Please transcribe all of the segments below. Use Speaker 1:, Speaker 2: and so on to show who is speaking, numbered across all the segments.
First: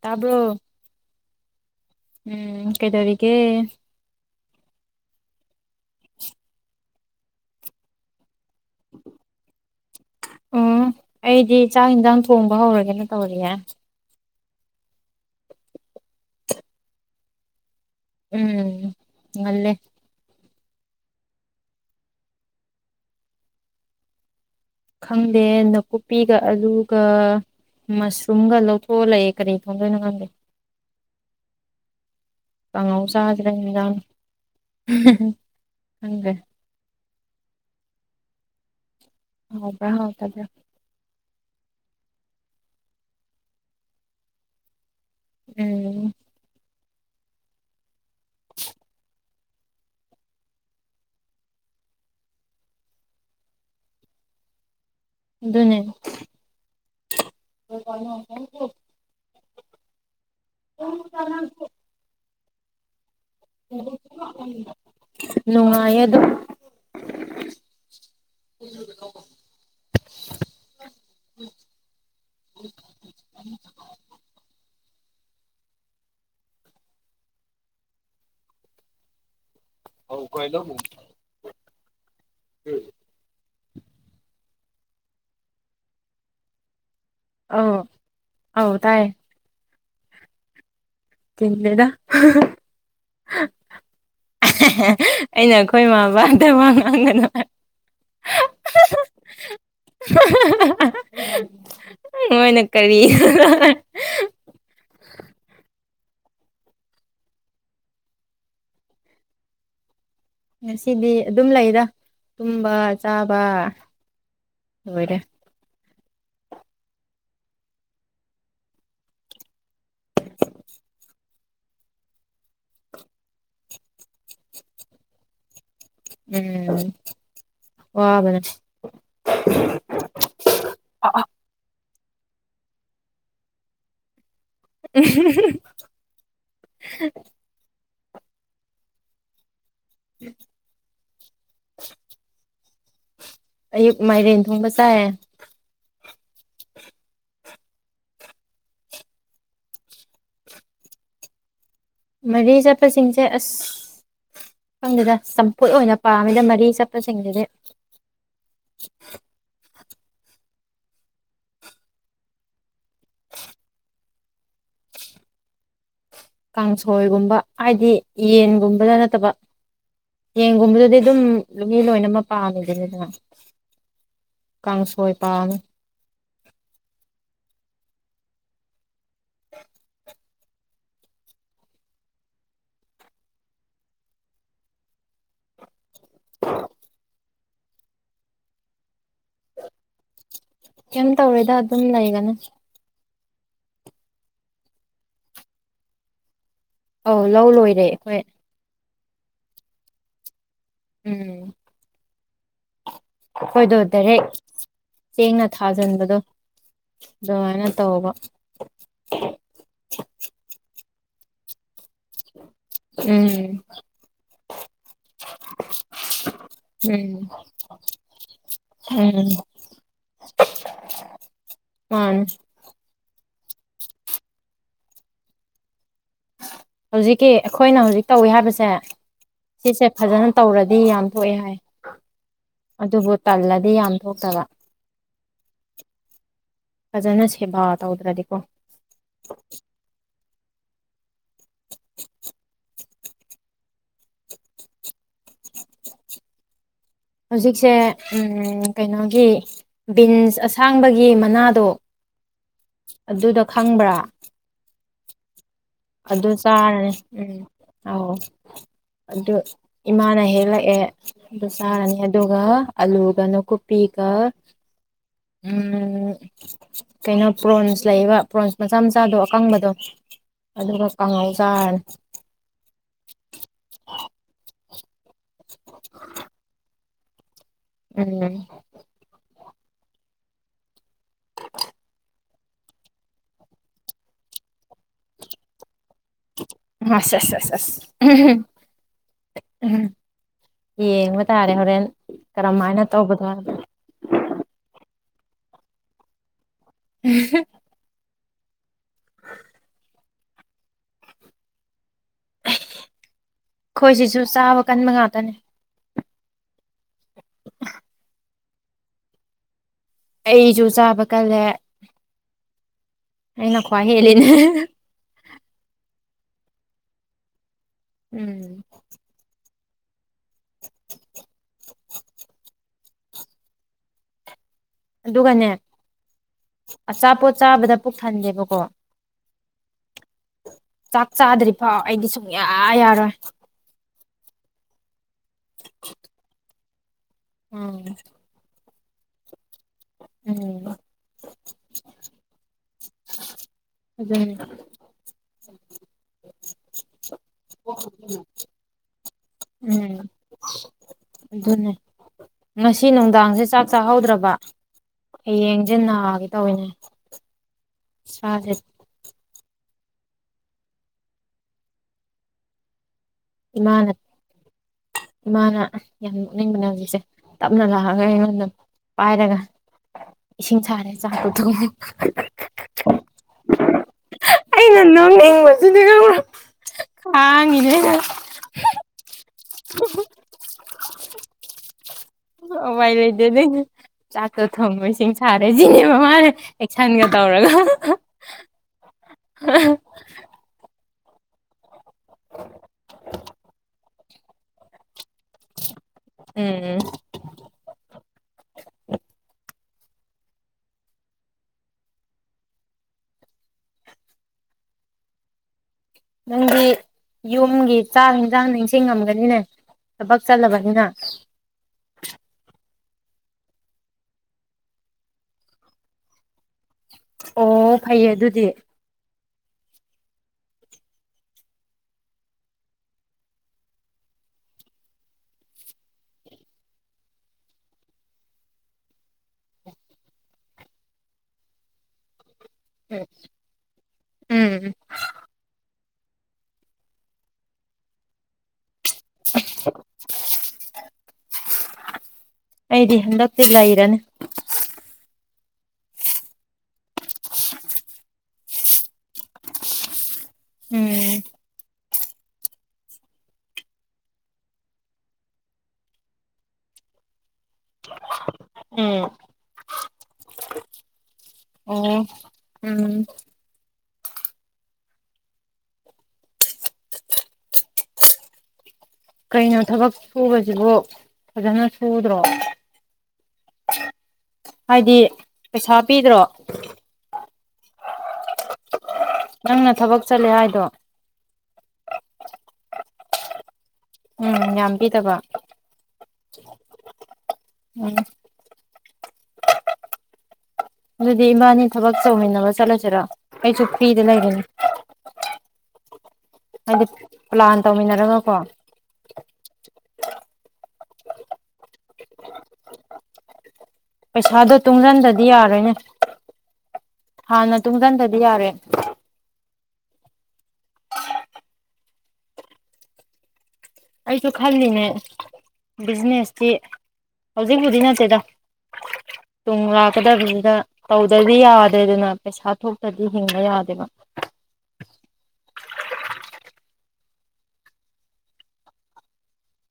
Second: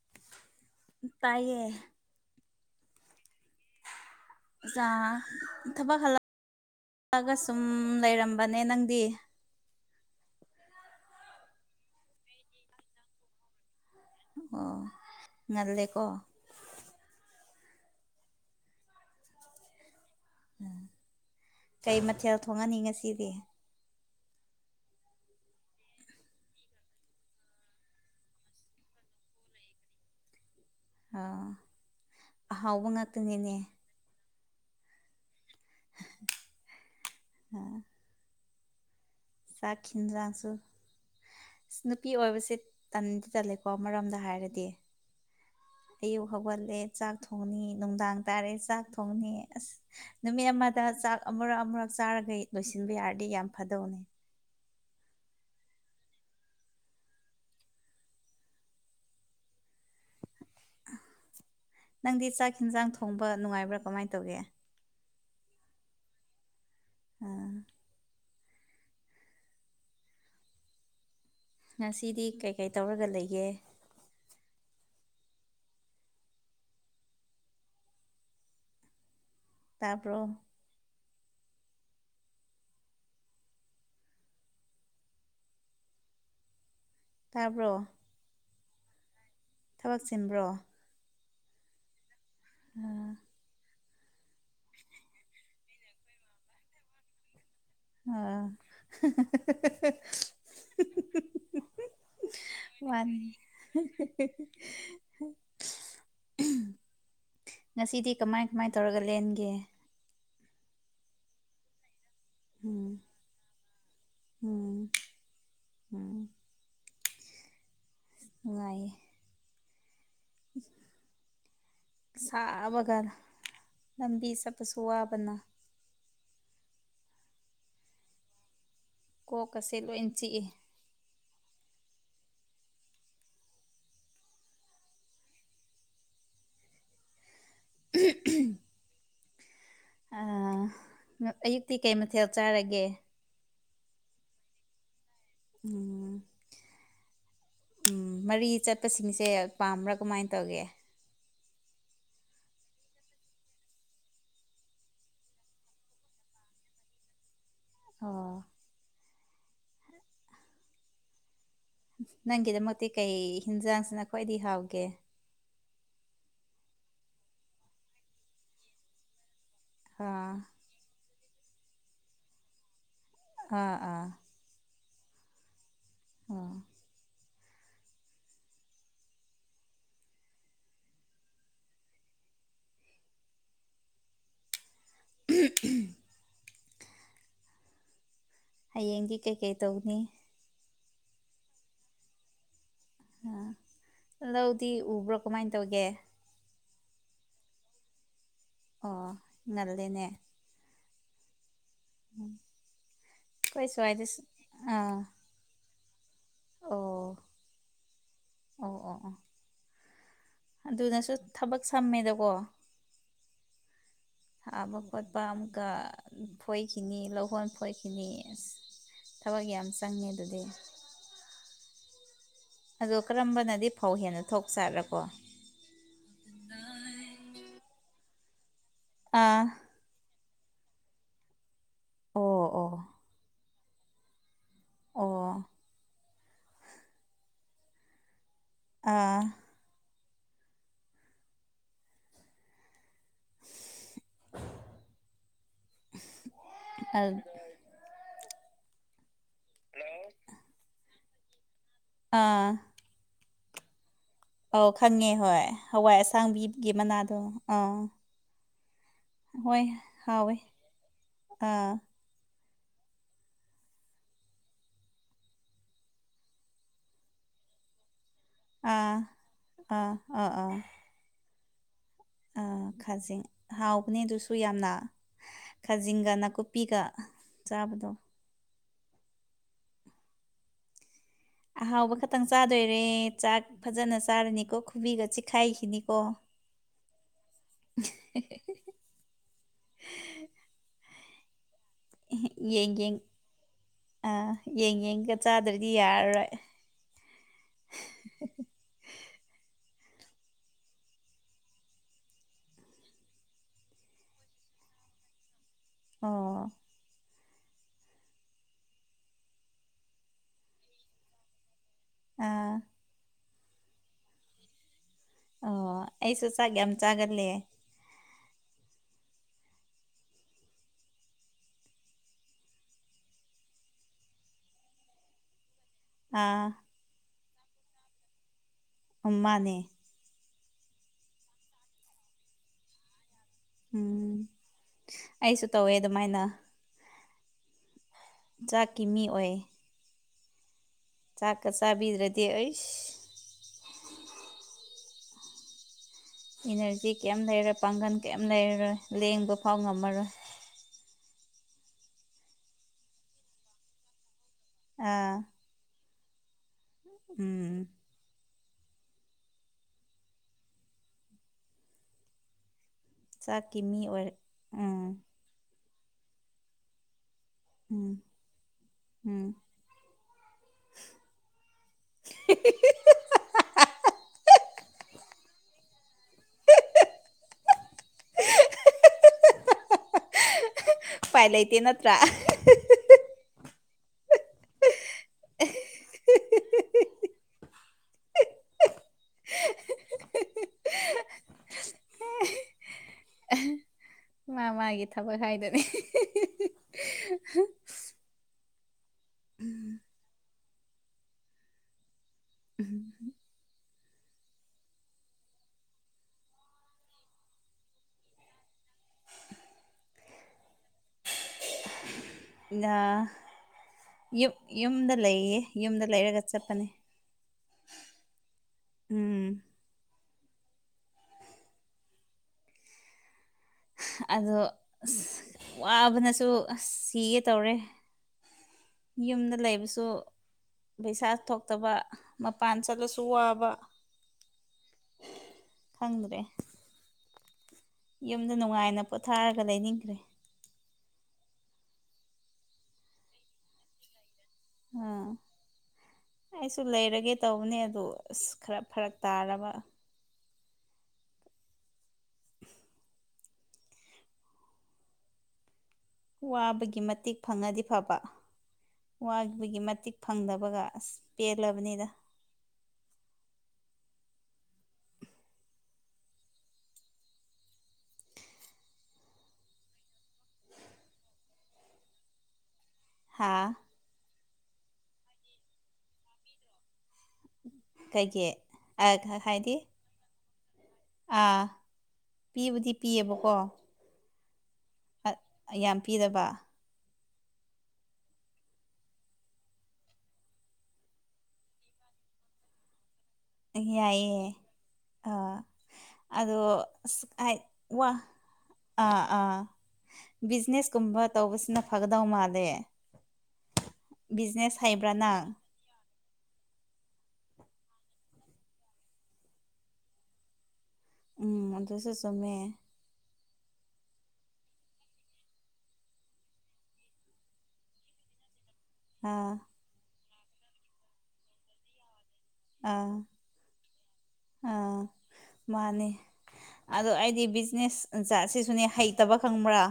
Speaker 1: ꯇꯥꯕ꯭ꯔꯣ
Speaker 2: ꯇꯥꯏꯌꯦ
Speaker 1: ꯎꯝ ꯀꯩ ꯇꯔꯤꯀꯦ
Speaker 2: ꯑꯣ ꯊꯕꯛ ꯍꯂꯑꯒ ꯁꯨꯝ ꯂꯩꯔꯝꯕꯅꯦ ꯅꯪꯗꯤ
Speaker 1: ꯎꯝ ꯑꯩꯗꯤ ꯆꯥꯛ ꯌꯦꯟꯁꯥꯡ ꯊꯣꯡꯕ ꯍꯧꯔꯒꯦꯅ ꯇꯧꯔꯤꯌꯦ
Speaker 2: ꯑꯣ ꯉꯜꯦꯀꯣ
Speaker 1: ꯎꯝ ꯉꯂꯦ
Speaker 2: ꯎꯝ ꯀꯩ ꯃꯊꯦꯜ ꯊꯣꯡꯉꯅꯤ ꯉꯁꯤꯗꯤ
Speaker 1: ꯈꯪꯗꯦ ꯅꯥꯀꯨꯞꯄꯤꯒ ꯑꯂꯨꯒ ꯃꯁꯔꯨꯝꯒ ꯂꯧꯊꯣꯛꯑ ꯂꯩꯦ ꯀꯔꯤ ꯊꯣꯡꯗꯣꯏꯅꯣ ꯈꯪꯗꯦ
Speaker 2: ꯑꯥ ꯑꯍꯥꯎꯕ
Speaker 1: ꯑꯉ ꯆꯥꯖꯔ
Speaker 2: ꯉꯥꯛꯇꯅꯤꯅꯦ
Speaker 1: ꯌꯦꯅ ꯍꯦ
Speaker 2: ꯎꯝ
Speaker 1: ꯍꯥꯎꯕ꯭ꯔꯥ ꯍꯥꯎꯇꯕ꯭ꯔꯥ
Speaker 2: ꯁꯥꯀꯤꯤꯟꯖꯥꯁꯨ ꯅꯨꯄꯤ ꯑꯣꯏꯕꯁꯦ ꯇꯟꯗꯤ ꯇꯜꯂꯦꯀꯣ ꯃꯔꯝꯗ ꯍꯥꯏꯔꯗꯤ
Speaker 1: ꯎꯝ
Speaker 2: ꯑꯌꯨꯛ ꯍꯧꯒꯠꯂꯦ ꯆꯥꯛ ꯊꯣꯡꯅꯤ ꯅꯨꯡꯗꯥꯡ ꯇꯥꯔꯦ ꯆꯥꯛ ꯊꯣꯡꯅꯤ ꯑꯁ ꯅꯨꯃꯤꯠ ꯑꯃꯗ ꯆꯥꯛ ꯑꯃꯨꯔꯛ ꯑꯃꯨꯔꯛ ꯆꯥꯔꯒꯩ ꯂꯣꯏꯁꯤꯟꯕ ꯌꯥꯔꯗꯤ ꯌꯥꯝ ꯐꯗꯧꯅꯦ
Speaker 1: ꯅꯦ ꯍ ꯀ
Speaker 2: ꯅꯪꯗꯤ ꯆꯥꯛ ꯌꯦꯤꯟꯖꯥꯡ ꯊꯣꯡꯕ ꯅꯨꯡꯉꯥꯏꯕ꯭ꯔꯥ ꯀꯃꯥꯏꯅ ꯇꯧꯒꯦ
Speaker 1: ꯅꯨꯡꯉꯥꯏ ꯑꯗꯨꯝ
Speaker 2: ꯎꯝ
Speaker 1: ꯎꯣꯏ
Speaker 2: ꯉꯁꯤꯗꯤ ꯀꯩꯀꯩ ꯇꯧꯔꯒ ꯂꯩꯒꯦ
Speaker 1: ꯍ
Speaker 2: ꯇꯥꯕ꯭ꯔꯣ
Speaker 1: ꯀꯣꯏ ꯂ ꯑ
Speaker 2: ꯇꯥꯕ꯭ꯔꯣ
Speaker 1: ꯑꯥꯎ ꯇꯥꯏꯌꯦ
Speaker 2: ꯊꯕꯛ ꯆꯤꯟꯕ꯭ꯔꯣ
Speaker 1: ꯆꯗ
Speaker 2: ꯑ
Speaker 1: ꯑꯩꯅ ꯑꯩꯈꯣꯏ ꯏꯃꯕꯥꯗ ꯋꯥ ꯉꯥꯡꯒꯅꯨ
Speaker 2: ꯑꯥ
Speaker 1: ꯃꯣꯏꯅ
Speaker 2: ꯃꯥ
Speaker 1: ꯀꯔꯤ
Speaker 2: ꯉꯁꯤꯗꯤ ꯀꯃꯥꯏ ꯀꯃꯥꯏ ꯇꯧꯔꯒ ꯂꯦꯟꯒꯦ
Speaker 1: ꯉꯁꯤꯗꯤ ꯑꯗꯨꯝ ꯂꯩꯗ ꯇꯨꯝꯕ
Speaker 2: ꯎꯝ
Speaker 1: ꯆꯥꯕ
Speaker 2: ꯎꯝ
Speaker 1: ꯂꯣꯏꯔꯦ
Speaker 2: ꯎꯝ ꯅꯨꯡꯉꯑꯌꯦ ꯎꯝ ꯁꯥꯕꯒ ꯂꯝꯕꯤ ꯆꯠꯄꯁꯨ ꯋꯥꯕꯅ
Speaker 1: ꯎꯝ ꯋꯥꯕꯅꯦ
Speaker 2: ꯀꯣꯛ ꯑꯁꯦ ꯂꯣꯏ ꯆꯤꯛꯏ
Speaker 1: ꯑ [inaudible]
Speaker 2: ꯑꯥ ꯑꯌꯨꯛꯇꯤ ꯀꯩ ꯃꯊꯦꯜ ꯆꯥꯔꯒꯦ
Speaker 1: ꯑꯌꯨꯛ ꯃꯥꯏꯔꯦꯟ ꯊꯣꯡꯕ ꯆꯥꯏ
Speaker 2: ꯎꯝ ꯎꯝ ꯃꯔꯤ ꯆꯠꯄꯁꯤꯡꯁꯦ ꯄꯥꯝꯕ꯭ꯔꯥ ꯀꯃꯥꯏ ꯇꯧꯒꯦ
Speaker 1: ꯃꯔꯤ ꯆꯠꯄꯁꯤꯡꯁꯦ ꯑꯁ ꯈꯪꯗꯗ ꯆꯝꯐꯨꯠ ꯑꯣꯏꯅ ꯄꯥꯝꯃꯤꯗ ꯃꯔꯤ ꯆꯠꯄꯁꯤꯡꯗꯨꯗꯤ
Speaker 2: ꯑꯥ
Speaker 1: [inaudible]
Speaker 2: ꯅꯪꯒꯤꯗꯃꯛꯇꯤ ꯀꯩ ꯍꯤꯟꯖꯥꯡꯁꯤꯅ ꯈ꯭ꯋꯥꯏꯗꯩ ꯍꯥꯎꯒꯦ
Speaker 1: ꯀꯥꯡꯁꯣꯏꯒꯨꯝꯕ ꯍꯥꯏꯗꯤ ꯌꯦꯟꯒꯨꯝꯕꯗ ꯅꯠꯇꯕ
Speaker 2: ꯑꯥ
Speaker 1: ꯌꯦꯟꯒꯨꯝꯕꯗꯨꯗꯤ ꯑꯗꯨꯝ ꯃꯤ ꯂꯣꯏꯅ ꯑꯃ ꯄꯥꯝꯃꯦ ꯑꯗꯨꯅꯤ ꯑꯗꯨꯅ
Speaker 2: ꯑꯥ ꯑꯥ
Speaker 1: ꯀꯥꯡꯁꯣꯏ ꯄꯥꯥꯝꯃꯦ
Speaker 2: ꯑꯥ ꯎꯝ
Speaker 1: [inaudible]
Speaker 2: ꯍꯌꯦꯡꯗꯤ ꯀꯩꯀꯩ ꯇꯧꯅꯤ
Speaker 1: ꯀꯩꯝ ꯇꯧꯔꯣꯏꯗ ꯑꯗꯨꯝ ꯂꯩꯒꯅꯤ
Speaker 2: ꯑꯥ ꯂꯧꯗꯤ ꯎꯕ꯭ꯔꯣ ꯀꯃꯥꯏ ꯇꯧꯒꯦ
Speaker 1: ꯑꯧ ꯂꯧ ꯂꯣꯏꯔꯦ ꯑꯩꯈꯣꯏ
Speaker 2: ꯑꯣ ꯉꯜꯂꯦꯅꯦ
Speaker 1: ꯎꯝ
Speaker 2: ꯎꯝ
Speaker 1: ꯑꯩꯈꯣꯏꯗꯣ ꯗꯥꯏꯔꯦꯛ ꯆꯦꯡꯅ ꯊꯥꯖꯤꯟꯕꯗꯣ
Speaker 2: ꯑꯣ
Speaker 1: ꯑꯗꯨꯃꯥꯏꯅ ꯇꯧꯕ
Speaker 2: ꯑꯣ ꯑꯣ ꯑꯣ ꯑꯗꯨꯅꯁꯨ ꯊꯕꯛ ꯁꯝꯃꯦꯗꯀꯣ
Speaker 1: ꯎꯝ
Speaker 2: ꯊꯥꯕ ꯈꯣꯠꯄ ꯑꯃꯒ ꯐꯣꯏꯈꯤꯅꯤ
Speaker 1: ꯎꯝ
Speaker 2: ꯂꯧꯍꯣꯟ ꯐꯣꯏꯈꯤꯅꯤ ꯑꯁ
Speaker 1: ꯎꯝ
Speaker 2: ꯊꯕꯛ ꯌꯥꯝ ꯆꯪꯉꯦ ꯑꯗꯨꯗꯤ
Speaker 1: ꯎꯝ
Speaker 2: ꯑꯗꯣ ꯀꯔꯝꯕꯅꯗꯤ ꯐꯧ ꯍꯦꯟꯅ ꯊꯣꯛ ꯆꯥꯔꯀꯣ
Speaker 1: ꯍꯧꯖꯤꯛꯀꯤ ꯑꯩꯈꯣꯏꯅ ꯍꯧꯖꯤꯛ ꯇꯧꯏꯤ ꯍꯥꯏꯕꯁꯦ
Speaker 2: ꯑꯥ
Speaker 1: ꯁꯤꯁꯦ ꯐꯖꯅ ꯇꯧꯔꯗꯤ ꯌꯥꯝ ꯊꯣꯛꯑꯦ ꯍꯥꯏ
Speaker 2: ꯑꯣ ꯑꯣ
Speaker 1: ꯑꯗꯨꯕꯨ ꯇꯜꯂꯗꯤ ꯌꯥꯝ ꯊꯣꯛꯇꯕ
Speaker 2: ꯑꯣ
Speaker 1: ꯐꯖꯅ ꯁꯦꯕꯥ ꯇꯧꯗ꯭ꯔꯗꯤꯀꯣ
Speaker 2: ꯑꯥ [inaudible]
Speaker 1: ꯍꯧꯖꯤꯛꯁꯦ ꯀꯩꯅꯣꯒꯤ ꯕꯤꯟꯁ ꯑꯁꯥꯡꯕꯒꯤ ꯃꯅꯥꯗꯣ
Speaker 2: ꯑꯥ
Speaker 1: ꯑꯗꯨꯗ ꯈꯪꯕ꯭ꯔꯥ
Speaker 2: ꯑꯧ ꯈꯪꯉꯦ ꯍꯣꯏ ꯍꯋꯥꯏ
Speaker 1: ꯑꯗꯨ
Speaker 2: ꯑꯁꯥꯡꯕꯤꯒꯤ
Speaker 1: ꯆꯥꯔꯅꯤ
Speaker 2: ꯃꯅꯥꯗꯣ
Speaker 1: ꯎꯝ
Speaker 2: ꯑꯥ
Speaker 1: ꯑꯧ ꯑꯗꯨ
Speaker 2: ꯍꯣꯏ
Speaker 1: ꯏꯃꯥꯅ
Speaker 2: ꯍꯥꯎꯋꯦ
Speaker 1: ꯍꯦꯛꯂꯛꯑꯦ ꯑꯗꯨ
Speaker 2: ꯑꯥ
Speaker 1: ꯆꯥꯔꯅꯤ ꯑꯗꯨꯒ ꯑꯜꯂꯨꯒ ꯅꯀꯨꯞꯄꯤꯒ ꯀꯩꯅꯣ ꯄ꯭ꯔꯣꯟꯁ ꯂꯩꯕ ꯄ꯭ꯔꯣꯟꯁ ꯃꯆꯥ
Speaker 2: ꯑꯥ
Speaker 1: ꯃꯆꯥꯗꯣ ꯑꯀꯪꯕꯗꯣ
Speaker 2: ꯑꯥ ꯑꯥ
Speaker 1: ꯑꯗꯨꯒ ꯀꯪꯉꯥꯏ ꯆꯥꯔꯥꯅꯤ
Speaker 2: ꯑ ꯈꯥꯖꯤꯡ ꯍꯥꯎꯕꯅꯦ ꯑꯗꯨꯁꯨ ꯌꯥꯝꯅ ꯈꯥꯖꯤꯡꯒ ꯅꯥꯀꯨꯞꯄꯤꯒ ꯆꯥꯕꯗꯣ
Speaker 1: ꯎꯝ
Speaker 2: ꯑꯍꯥꯎꯕ ꯈꯛꯇꯪ ꯆꯥꯗꯣꯏꯔꯦ ꯆꯥꯛ ꯐꯖꯅ ꯆꯥꯔꯅꯤꯀꯣ ꯈꯨꯕꯤꯒ ꯆꯤꯈꯥꯏꯈꯤꯅꯤꯀꯣ
Speaker 1: ꯑꯁ ꯑꯁ ꯑꯁ ꯌꯦꯡꯕ ꯇꯥꯔꯦ ꯍꯣꯔꯦꯟ
Speaker 2: ꯌꯦꯡ
Speaker 1: ꯀꯔꯝꯍꯥꯏꯅ
Speaker 2: ꯌꯦꯡ
Speaker 1: ꯇꯧꯕꯗꯣ
Speaker 2: ꯑꯥ ꯌꯦꯡ ꯌꯦꯡꯒ ꯆꯥꯗ꯭ꯔꯗꯤ ꯌꯥꯔꯔꯣꯏ
Speaker 1: ꯎꯝ
Speaker 2: [inaudible]
Speaker 1: ꯈꯣꯏꯁꯤꯁꯨ ꯆꯥꯕ ꯀꯟꯕ ꯉꯥꯛꯇꯅꯦ
Speaker 2: ꯑꯣ
Speaker 1: ꯑꯩꯁꯨ ꯆꯥꯕ ꯀꯜꯂꯦ
Speaker 2: ꯑꯥ
Speaker 1: ꯑ ꯅꯈ꯭ꯋꯥ ꯍꯦꯅꯦ
Speaker 2: ꯑꯣ ꯑꯩꯁꯨ ꯆꯥꯛꯒꯦ ꯌꯥꯝ ꯆꯥꯒꯂꯦ
Speaker 1: ꯎꯝ ꯑꯗꯨꯒꯅꯦ
Speaker 2: ꯑꯥ
Speaker 1: ꯑꯆꯥꯄꯣꯠ ꯆꯥꯕꯗ ꯄꯨꯛ ꯊꯟꯒꯦꯕꯀꯣ
Speaker 2: ꯃ ꯃꯥꯅꯦ
Speaker 1: ꯆꯥꯛ ꯆꯥꯗ꯭ꯔꯤ ꯐꯥꯎ ꯑꯩꯗꯤ ꯁꯨꯡꯌꯥ ꯌꯥꯔꯣꯏ
Speaker 2: ꯎꯝ ꯑꯩꯁꯨ ꯇꯧꯋꯦ ꯑꯗꯨꯃꯥꯏꯅ
Speaker 1: ꯎꯝ
Speaker 2: ꯆꯥꯛꯀꯤ ꯃꯤ ꯑꯣꯏ
Speaker 1: ꯎꯝ
Speaker 2: ꯆꯥꯛꯀ ꯆꯥꯕꯤꯗ꯭ꯔꯗꯤ ꯑꯩ
Speaker 1: ꯑꯗꯨꯗꯅꯦ
Speaker 2: ꯏꯅꯔꯖꯤ ꯀꯌꯥꯝ ꯂꯩꯔꯣꯏ ꯄꯥꯡꯒꯜ ꯀꯌꯥꯝ ꯂꯩꯔꯔꯣꯏ ꯂꯦꯡꯕ ꯐꯥꯎ
Speaker 1: ꯎꯝ
Speaker 2: ꯉꯝꯃꯔꯣꯏ
Speaker 1: ꯑꯗꯨꯅꯦ ꯉꯁꯤ ꯅꯨꯡꯗꯥꯡꯁꯦ ꯆꯥꯛ ꯆꯥꯍꯧꯗ꯭ꯔꯕ
Speaker 2: ꯑꯥ
Speaker 1: ꯍꯌꯦꯡꯁꯦ ꯅꯥꯒꯦ ꯇꯧ ꯏꯅꯦ
Speaker 2: ꯎꯝ
Speaker 1: ꯁꯥ
Speaker 2: ꯆꯥꯛꯀꯤ ꯃꯤ
Speaker 1: ꯏꯃꯥꯅ
Speaker 2: ꯑꯣꯏꯔ ꯎꯝ
Speaker 1: ꯏꯃꯥꯅ ꯌꯥꯝ ꯅꯣꯛꯅꯤꯡꯕꯅꯦ ꯍꯧꯖꯤꯛꯁꯦ ꯇꯞꯅ
Speaker 2: ꯎꯝ
Speaker 1: ꯂꯥꯛꯑꯒ ꯑꯩꯉꯣꯟꯗ
Speaker 2: ꯎꯝ
Speaker 1: ꯄꯥꯏꯔꯒ ꯏꯁꯤꯡ ꯁꯥꯔꯦ ꯆꯥ ꯊꯣꯡ [unintelligible] ꯑꯩꯅ ꯅꯣꯡꯅꯤꯡꯕꯁꯤꯗꯤꯔ ꯈꯥꯡꯉꯤꯅꯦ [inaudible]
Speaker 2: ꯄꯥꯏ ꯂꯩꯇꯦ ꯅꯠꯇ꯭ꯔꯥ
Speaker 1: ꯍꯋꯥꯏ ꯂꯩꯇꯦ ꯅ ꯆꯥꯛꯇ ꯊꯣꯡꯕꯁꯤꯡ ꯁꯥꯔꯦꯁꯤꯅꯦ ꯃ ꯃꯥꯜꯂꯦ ꯑꯦꯛꯁꯟꯒ ꯇꯧꯔꯒ [inaudible]
Speaker 2: ꯃꯥ ꯃꯥꯒꯤ ꯊꯕꯛ ꯍꯥꯏꯗꯅꯦ
Speaker 1: ꯎꯝ
Speaker 2: [unintelligible] ꯎꯝ [inaudible]
Speaker 1: ꯅꯪꯗꯤ ꯌꯨꯝꯒꯤ ꯆꯥꯛ ꯌꯦꯟꯖꯥꯡ ꯅꯤꯡꯁꯤꯡꯉꯝꯒꯅꯤꯅꯦ ꯊꯕꯛ ꯆꯠꯂꯕꯅꯤꯅ
Speaker 2: ꯌ ꯌꯨꯝꯗ ꯂꯩꯌꯦ ꯌꯨꯝꯗ ꯂꯩꯔꯒ ꯆꯠꯄꯅꯦ
Speaker 1: ꯑꯣ ꯐꯩꯌꯦ ꯑꯗꯨꯗꯤ
Speaker 2: ꯎꯝ [inaudible] ꯑꯗꯣ ꯑꯁ ꯋꯥꯕꯅꯁꯨ ꯁꯤꯒꯦ ꯇꯧꯔꯦ ꯌꯨꯝꯗ ꯂꯩꯕꯁꯨ ꯄꯩꯁꯥ ꯊꯣꯛꯇꯕ ꯃꯄꯥꯟ ꯆꯠꯂꯁꯨ ꯋꯥꯕ
Speaker 1: ꯎꯝ
Speaker 2: ꯈꯪꯗꯦ ꯌꯨꯝꯗ ꯅꯨꯡꯉꯥꯏꯅ ꯄꯣꯊꯥꯔꯒ ꯂꯩꯅꯤꯡꯈ꯭ꯔꯦ
Speaker 1: ꯑꯩꯗꯤ ꯍꯟꯗꯛꯇꯤ ꯂꯩꯔꯅꯤ
Speaker 2: ꯎꯝ ꯑꯩꯁꯨ ꯂꯩꯔꯒꯦ ꯇꯧꯕꯅꯦ ꯑꯗꯣ ꯑꯁ ꯈꯔ ꯐꯔꯛ ꯇꯥꯔꯕ
Speaker 1: ꯎꯝ
Speaker 2: [inaudible] ꯋꯥꯕꯒꯤ ꯃꯇꯤꯛ ꯐꯪꯉꯗꯤ ꯐꯕ
Speaker 1: ꯎꯝ
Speaker 2: ꯋꯥꯕꯒꯤ ꯃꯇꯤꯛ ꯐꯪꯗꯕꯒ ꯑꯁ ꯄꯦꯜꯂꯕꯅꯤꯗ
Speaker 1: ꯑꯣ ꯎꯝ ꯀꯩꯅꯣ ꯊꯕꯛ ꯁꯨꯕꯁꯤꯕꯨ ꯐꯖꯅ ꯁꯨꯗ꯭ꯔꯣ
Speaker 2: ꯍꯥꯥ
Speaker 1: ꯍꯥꯏꯗꯤ ꯄꯩꯁꯥ ꯄꯤꯗ꯭ꯔꯣ
Speaker 2: ꯀꯩꯒꯤ ꯑ
Speaker 1: ꯅꯪꯅ ꯊꯕꯛ ꯆꯠꯂꯦ ꯍꯥꯏꯗꯣ
Speaker 2: ꯑꯥ ꯄꯤꯕꯨꯗꯤ ꯄꯤꯌꯦꯕꯀꯣ
Speaker 1: ꯎꯝ ꯌꯥꯝ ꯄꯤꯗꯕ
Speaker 2: ꯌꯥꯝ ꯄꯤꯗꯕ
Speaker 1: ꯎꯝ ꯑꯗꯨꯗꯤ ꯏꯕꯥꯅꯤ ꯊꯕꯛ ꯇꯧꯃꯤꯟꯅꯕ ꯆꯠꯂꯁꯤꯔꯣ ꯑꯩꯁꯨ ꯐ꯭ꯔꯤꯗ
Speaker 2: ꯌꯥꯏꯑꯦ
Speaker 1: ꯂꯩꯒꯅꯤ
Speaker 2: ꯑ ꯑꯗꯣ
Speaker 1: ꯍꯥꯏꯗꯤ
Speaker 2: ꯍꯥꯏ
Speaker 1: ꯄ꯭ꯂꯥꯟ
Speaker 2: ꯋꯥ
Speaker 1: ꯇꯧꯃꯤꯟꯅꯔꯒꯀꯣ
Speaker 2: ꯑꯥ ꯑꯥ ꯕꯤꯖꯤꯅꯦꯁꯀꯨꯝꯕ ꯇꯧꯕꯁꯤꯅ ꯐꯒꯗꯧ ꯃꯥꯜꯂꯦ [inaudible]
Speaker 1: ꯄꯩꯁꯥꯗꯣ
Speaker 2: ꯍꯩꯕ꯭ꯔꯥ
Speaker 1: ꯇꯨꯡꯁꯤꯟꯗꯗꯤ
Speaker 2: ꯅꯪ
Speaker 1: ꯌꯥꯔꯣꯏꯅꯦ ꯍꯥꯟꯅ ꯇꯨꯡꯁꯤꯟꯗꯗꯤ ꯌꯥꯔꯣꯏꯅꯦ
Speaker 2: ꯎꯝ ꯑꯗꯨꯁꯨ ꯆꯨꯝꯃꯦ
Speaker 1: ꯑꯩꯁꯨ ꯈꯜꯂꯤꯅꯦ ꯕꯤꯖꯤꯅꯦꯁꯇꯤ ꯍꯧꯖꯤꯛ ꯍꯧꯖꯤꯛ ꯅꯠꯇꯦꯗ
Speaker 2: ꯑꯥ
Speaker 1: ꯇꯨꯡ ꯂꯥꯛꯀꯗꯕꯁꯤꯗ ꯇꯧꯗ꯭ꯔꯗꯤ ꯌꯥꯗ꯭ꯔꯦꯗꯅ ꯄꯩꯁꯥ
Speaker 2: ꯑꯥ
Speaker 1: ꯊꯣꯛꯇ꯭ꯔꯗꯤ ꯍꯤꯡꯕ ꯌꯥꯗꯦꯕ
Speaker 2: ꯑꯥ ꯃꯥꯅꯦ ꯑꯗꯣ ꯑꯩꯗꯤ ꯕꯤꯖꯤꯅꯦꯁ ꯁꯤꯁꯨꯅꯦ ꯍꯩꯇꯕ ꯈꯪꯕ꯭ꯔꯥ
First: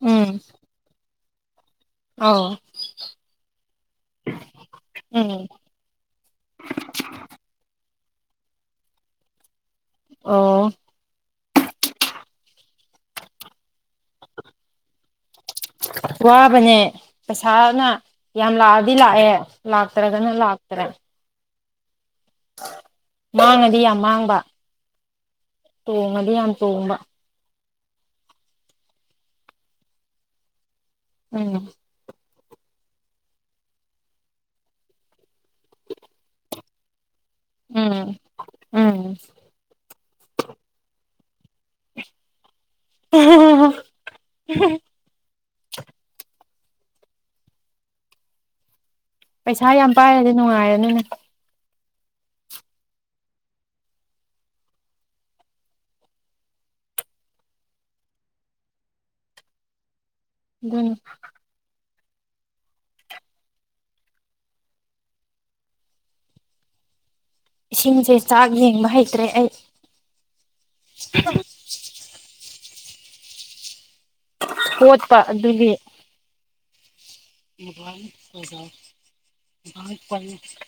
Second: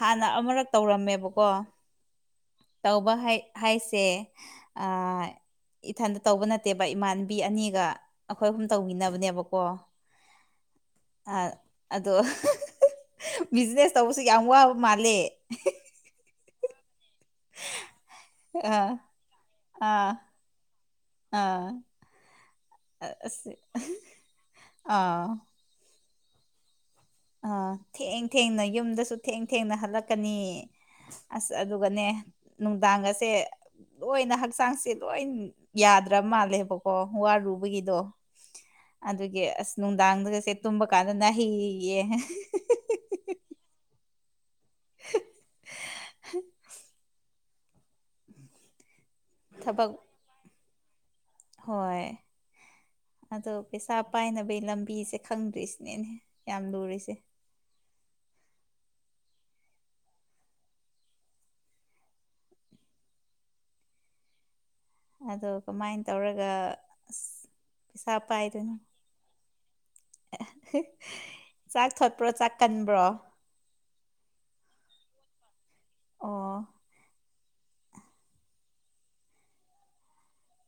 Speaker 2: ꯍꯥꯟꯅ ꯑꯃꯔꯛ ꯇꯧꯔꯝꯃꯦꯕꯀꯣ
Speaker 1: ꯑꯥꯎ
Speaker 2: ꯇꯧꯕ ꯍꯥꯏꯁꯦ ꯑ
Speaker 1: ꯎꯝ
Speaker 2: ꯏꯊꯟꯇ ꯇꯧꯕ ꯅꯠꯇꯦꯕ ꯏꯃꯥꯟꯅꯕꯤ ꯑꯅꯤꯒ ꯑꯩꯈꯣꯏ ꯑꯍꯨꯝ ꯇꯧꯃꯤꯟꯅꯕꯅꯦꯕꯀꯣ
Speaker 1: ꯑꯣ
Speaker 2: ꯑ ꯑꯗꯣ ꯕꯤꯖꯤꯅꯦꯁ ꯇꯧꯕꯁꯨ ꯌꯥꯝ ꯋꯥꯕ ꯃꯥꯜꯂꯦ
Speaker 1: ꯋꯥꯕꯅꯦ ꯄꯩꯁꯥꯅ ꯌꯥꯝ ꯂꯥꯛꯑꯗꯤ
Speaker 2: ꯑꯥ
Speaker 1: ꯂꯥꯛꯑꯦ
Speaker 2: ꯑꯥ
Speaker 1: ꯂꯥꯛꯇ꯭ꯔꯒꯅ ꯂꯥꯛꯇ꯭ꯔꯦ
Speaker 2: ꯑꯥ ꯑꯁ
Speaker 1: ꯃꯥꯡꯉꯗꯤ ꯌꯥꯝ ꯃꯥꯡꯕ
Speaker 2: ꯑꯥ
Speaker 1: ꯇꯣꯡꯉꯗꯤ ꯌꯥꯝ ꯇꯣꯡꯕ
Speaker 2: ꯑꯥ ꯊꯦꯡ ꯊꯦꯡꯅ ꯌꯨꯝꯗꯁꯨ ꯊꯦꯡ ꯊꯦꯡꯅ ꯍꯜꯂꯛꯀꯅꯤ ꯑꯁ
Speaker 1: ꯎꯝ
Speaker 2: ꯑꯗꯨꯒꯅꯦ ꯅꯨꯡꯗꯥꯡꯒꯁꯦ ꯂꯣꯏꯅ ꯍꯛꯆꯥꯡꯁꯦ ꯂꯣꯏ ꯌꯥꯗ꯭ꯔ ꯃꯥꯜꯂꯦꯕꯀꯣ ꯋꯥꯔꯨ ꯕꯒꯤꯗꯣ
Speaker 1: ꯎꯝ ꯎꯝ
Speaker 2: ꯑꯗꯨꯒꯤ ꯑꯁ ꯅꯨꯡꯗꯥꯡꯗꯒꯁꯦ ꯇꯨꯝꯕ ꯀꯥꯟꯗ ꯅꯥꯍꯦꯌꯦ
Speaker 1: ꯍꯦ ꯍꯦ ꯍꯦ
Speaker 2: [unintelligible] ꯎꯝ [inaudible]
Speaker 1: ꯄꯩꯁꯥ ꯌꯥꯝ ꯄꯥꯏꯔꯗꯤ ꯅꯨꯡꯉꯥꯏꯔꯅꯤꯅꯦ
Speaker 2: ꯍꯣꯏ ꯑꯗꯣ ꯄꯩꯁꯥ ꯄꯥꯏꯅꯕꯒꯤ ꯂꯝꯕꯤꯁꯦ ꯈꯪꯗ꯭ꯔꯤꯁꯤꯅꯦꯅꯦ ꯌꯥꯝ ꯂꯨꯔꯤꯁꯦ
Speaker 1: ꯑꯗꯨꯅꯤ
Speaker 2: ꯑꯗꯣ ꯀꯃꯥꯏꯅ ꯇꯧꯔꯒ ꯑꯁ ꯄꯩꯁꯥ
Speaker 1: ꯏꯁꯤꯡꯁꯦ ꯆꯥꯛ
Speaker 2: ꯄꯥꯏꯗꯣꯏꯅꯣ
Speaker 1: ꯌꯦꯡꯕ ꯍꯩꯇ꯭ꯔꯦ ꯑꯩ
Speaker 2: ꯆꯥꯛ ꯊꯣꯠꯄ꯭ꯔꯣ ꯆꯥꯛ ꯀꯟꯕ꯭ꯔꯣ
Speaker 1: ꯊ‌ꯣꯠꯄ ꯑꯗꯨꯒꯤ
Speaker 2: ꯑꯣ
Speaker 1: ꯃꯣꯕꯥꯏꯜ ꯃꯣꯕꯥꯏꯜ [unintelligible]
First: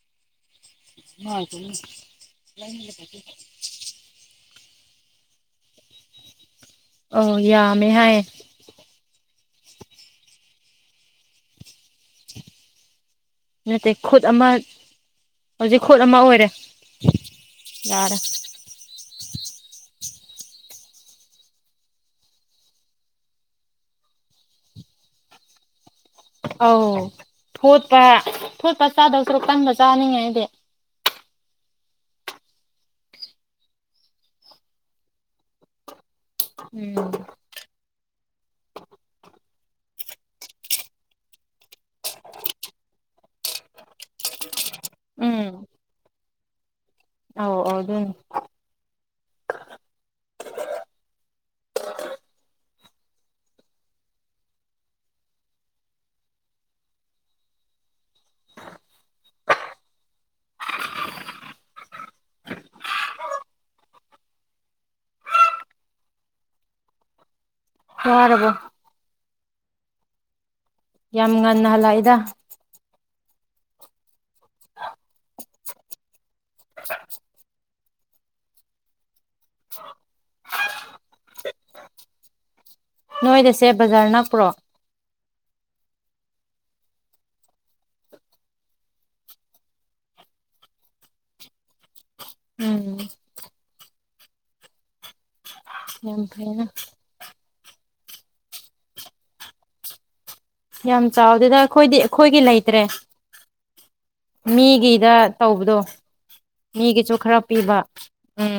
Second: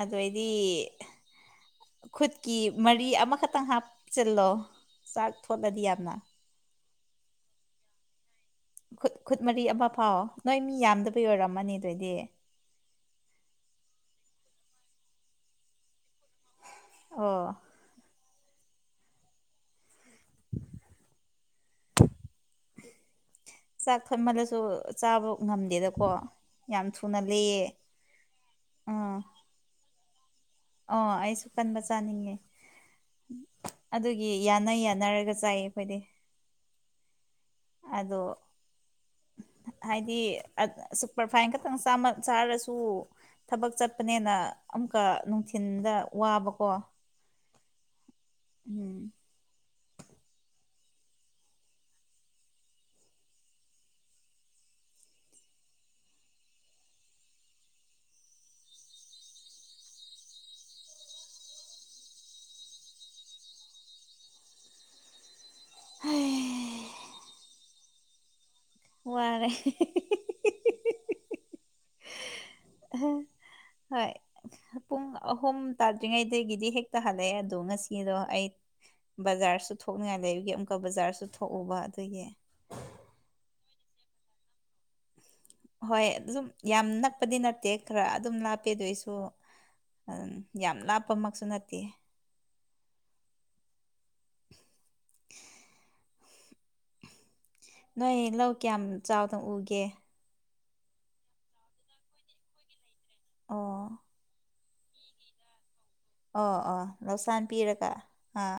Speaker 2: ꯑꯗꯨꯏꯗꯤ ꯈꯨꯠꯀꯤ ꯃꯔꯤ ꯑꯃꯈꯛꯇꯪ ꯍꯥꯞ ꯆꯤꯜꯂꯣ ꯆꯥꯛ ꯊꯣꯠꯂꯗꯤ ꯌꯥꯝꯅ
Speaker 1: ꯑꯣ ꯌꯥꯝꯃꯦ ꯍꯥꯏꯌꯦ
Speaker 2: ꯈꯨꯠ ꯈꯨꯠ ꯃꯔꯤ ꯑꯃ ꯐꯥꯎ ꯅꯣꯏ ꯃꯤ ꯌꯥꯝꯗꯕ‌ꯩ ꯑꯣꯏꯔꯝꯃꯅꯤ ꯑꯗꯨꯏꯗꯤ
Speaker 1: ꯅꯠꯇꯦ ꯈꯨꯠ ꯑꯃ ꯍꯧꯖꯤꯛ ꯈꯨꯠ ꯑꯃ ꯑꯣꯏꯔꯦ
Speaker 2: ꯑꯣ
Speaker 1: ꯌꯥꯔ‌ꯦ
Speaker 2: [inaudible] ꯆꯥꯛ ꯊ‌ꯣꯠꯃꯜꯂꯁꯨ ꯆꯥꯕ ꯉꯝꯗꯦꯗꯀꯣ ꯌꯥꯝ
Speaker 1: ꯑꯧ
Speaker 2: ꯊꯨꯅ ꯂꯩꯌꯦ
Speaker 1: ꯊꯣꯠꯄ ꯊꯣꯠꯄ ꯆꯥꯗꯕꯁꯨ ꯀꯟꯕ ꯆꯥꯅꯤꯡꯉ‌ꯦ ꯑꯩꯗꯤ
Speaker 2: ꯑꯣ ꯑꯩꯁꯨ ꯀꯟꯕ ꯆꯥꯅꯤꯡꯉꯦ ꯑꯗꯨꯒꯤ ꯌꯥꯅ ꯌꯥꯅꯔꯒ ꯆꯥꯏꯌꯦ ꯑꯩꯈꯣꯏꯗꯤ
Speaker 1: ꯎꯝ
Speaker 2: ꯑꯗꯣ ꯍꯥꯏꯗꯤ ꯁꯨꯄ꯭ꯔ ꯐꯥꯏꯟ ꯈꯛꯇꯪ ꯆꯥꯃꯜ ꯆꯥꯔꯁꯨ ꯊꯕꯛ ꯆꯠꯄꯅꯦꯅ ꯑꯃꯨꯛꯀ
Speaker 1: ꯎꯝ
Speaker 2: ꯅꯨꯡꯊꯤꯟꯗ ꯋꯥꯕꯀꯣ
Speaker 1: ꯑꯧ ꯑꯣꯏꯗꯨꯅꯤ
Speaker 2: ꯎꯝ ꯍꯥꯏ
Speaker 1: ꯋꯥꯔꯥꯕ‌ꯣ
Speaker 2: ꯋꯥꯔ‌ꯦ
Speaker 1: ꯌꯥꯝ ꯉꯟꯅ ꯍꯜꯂꯛꯏꯗ
Speaker 2: ꯑꯍꯥ ꯍ‌ꯣꯏ ꯄꯨꯡ ꯑꯍꯨꯝ ꯇꯥꯗ꯭ꯔꯤꯉꯩꯗꯒꯤꯗꯤ ꯍꯦꯛꯇ ꯍꯜꯂꯛꯑꯦ ꯑꯗꯣ ꯉꯁꯤꯗꯣ ꯑꯩ ꯕꯖꯥ꯭ꯔꯁꯨ ꯊꯣꯛꯅꯤꯡꯉꯥꯏ ꯂꯩꯒꯤ ꯑꯃꯨꯛꯀ ꯕꯖꯥ꯭ꯔꯁꯨ ꯊꯣꯛꯎꯕ ꯑꯗꯨꯒꯤ
Speaker 1: ꯅꯣꯏꯗꯁ‌ꯦ ꯕꯖꯥ꯭ꯔ ꯅꯛꯄ꯭ꯔꯣ
Speaker 2: ꯍꯣꯏ ꯑꯗꯨꯝ ꯌꯥꯝ ꯅꯛꯄꯗꯤ ꯅꯠꯇꯦ ꯈꯔ ꯑꯗꯨꯝ ꯂꯥꯞꯄꯦ ꯑꯗꯨꯏꯁꯨ ꯑꯗꯨ ꯌꯥꯝ ꯂꯥꯞꯄꯃꯛꯁꯨ ꯅꯠꯇꯦ
Speaker 1: ꯎꯝ
Speaker 2: [inaudible]
Speaker 1: ꯌꯥꯝ ꯐꯩꯅ
Speaker 2: ꯅꯣꯏ ꯂꯧ ꯀꯌꯥꯝ ꯆꯥꯎꯅ ꯎꯒꯦ
Speaker 1: ꯌꯥꯝ ꯆꯥꯎꯗꯦꯗ ꯑꯩꯈꯣꯏꯗꯤ ꯑꯩꯈꯣꯏꯒꯤ ꯂꯩꯇ꯭ꯔꯦ
Speaker 2: ꯑꯣꯥ
Speaker 1: ꯃꯤꯒꯤꯗ ꯇꯧꯕꯗꯣ
Speaker 2: ꯑꯣ ꯑꯣ
Speaker 1: ꯃꯤꯒꯤꯁꯨ ꯈꯔ
Speaker 2: ꯂꯧꯁꯥꯟ
Speaker 1: ꯄꯤꯕ
Speaker 2: ꯄꯤꯔꯒ
Speaker 1: ꯎꯝ
Speaker 2: ꯑꯥ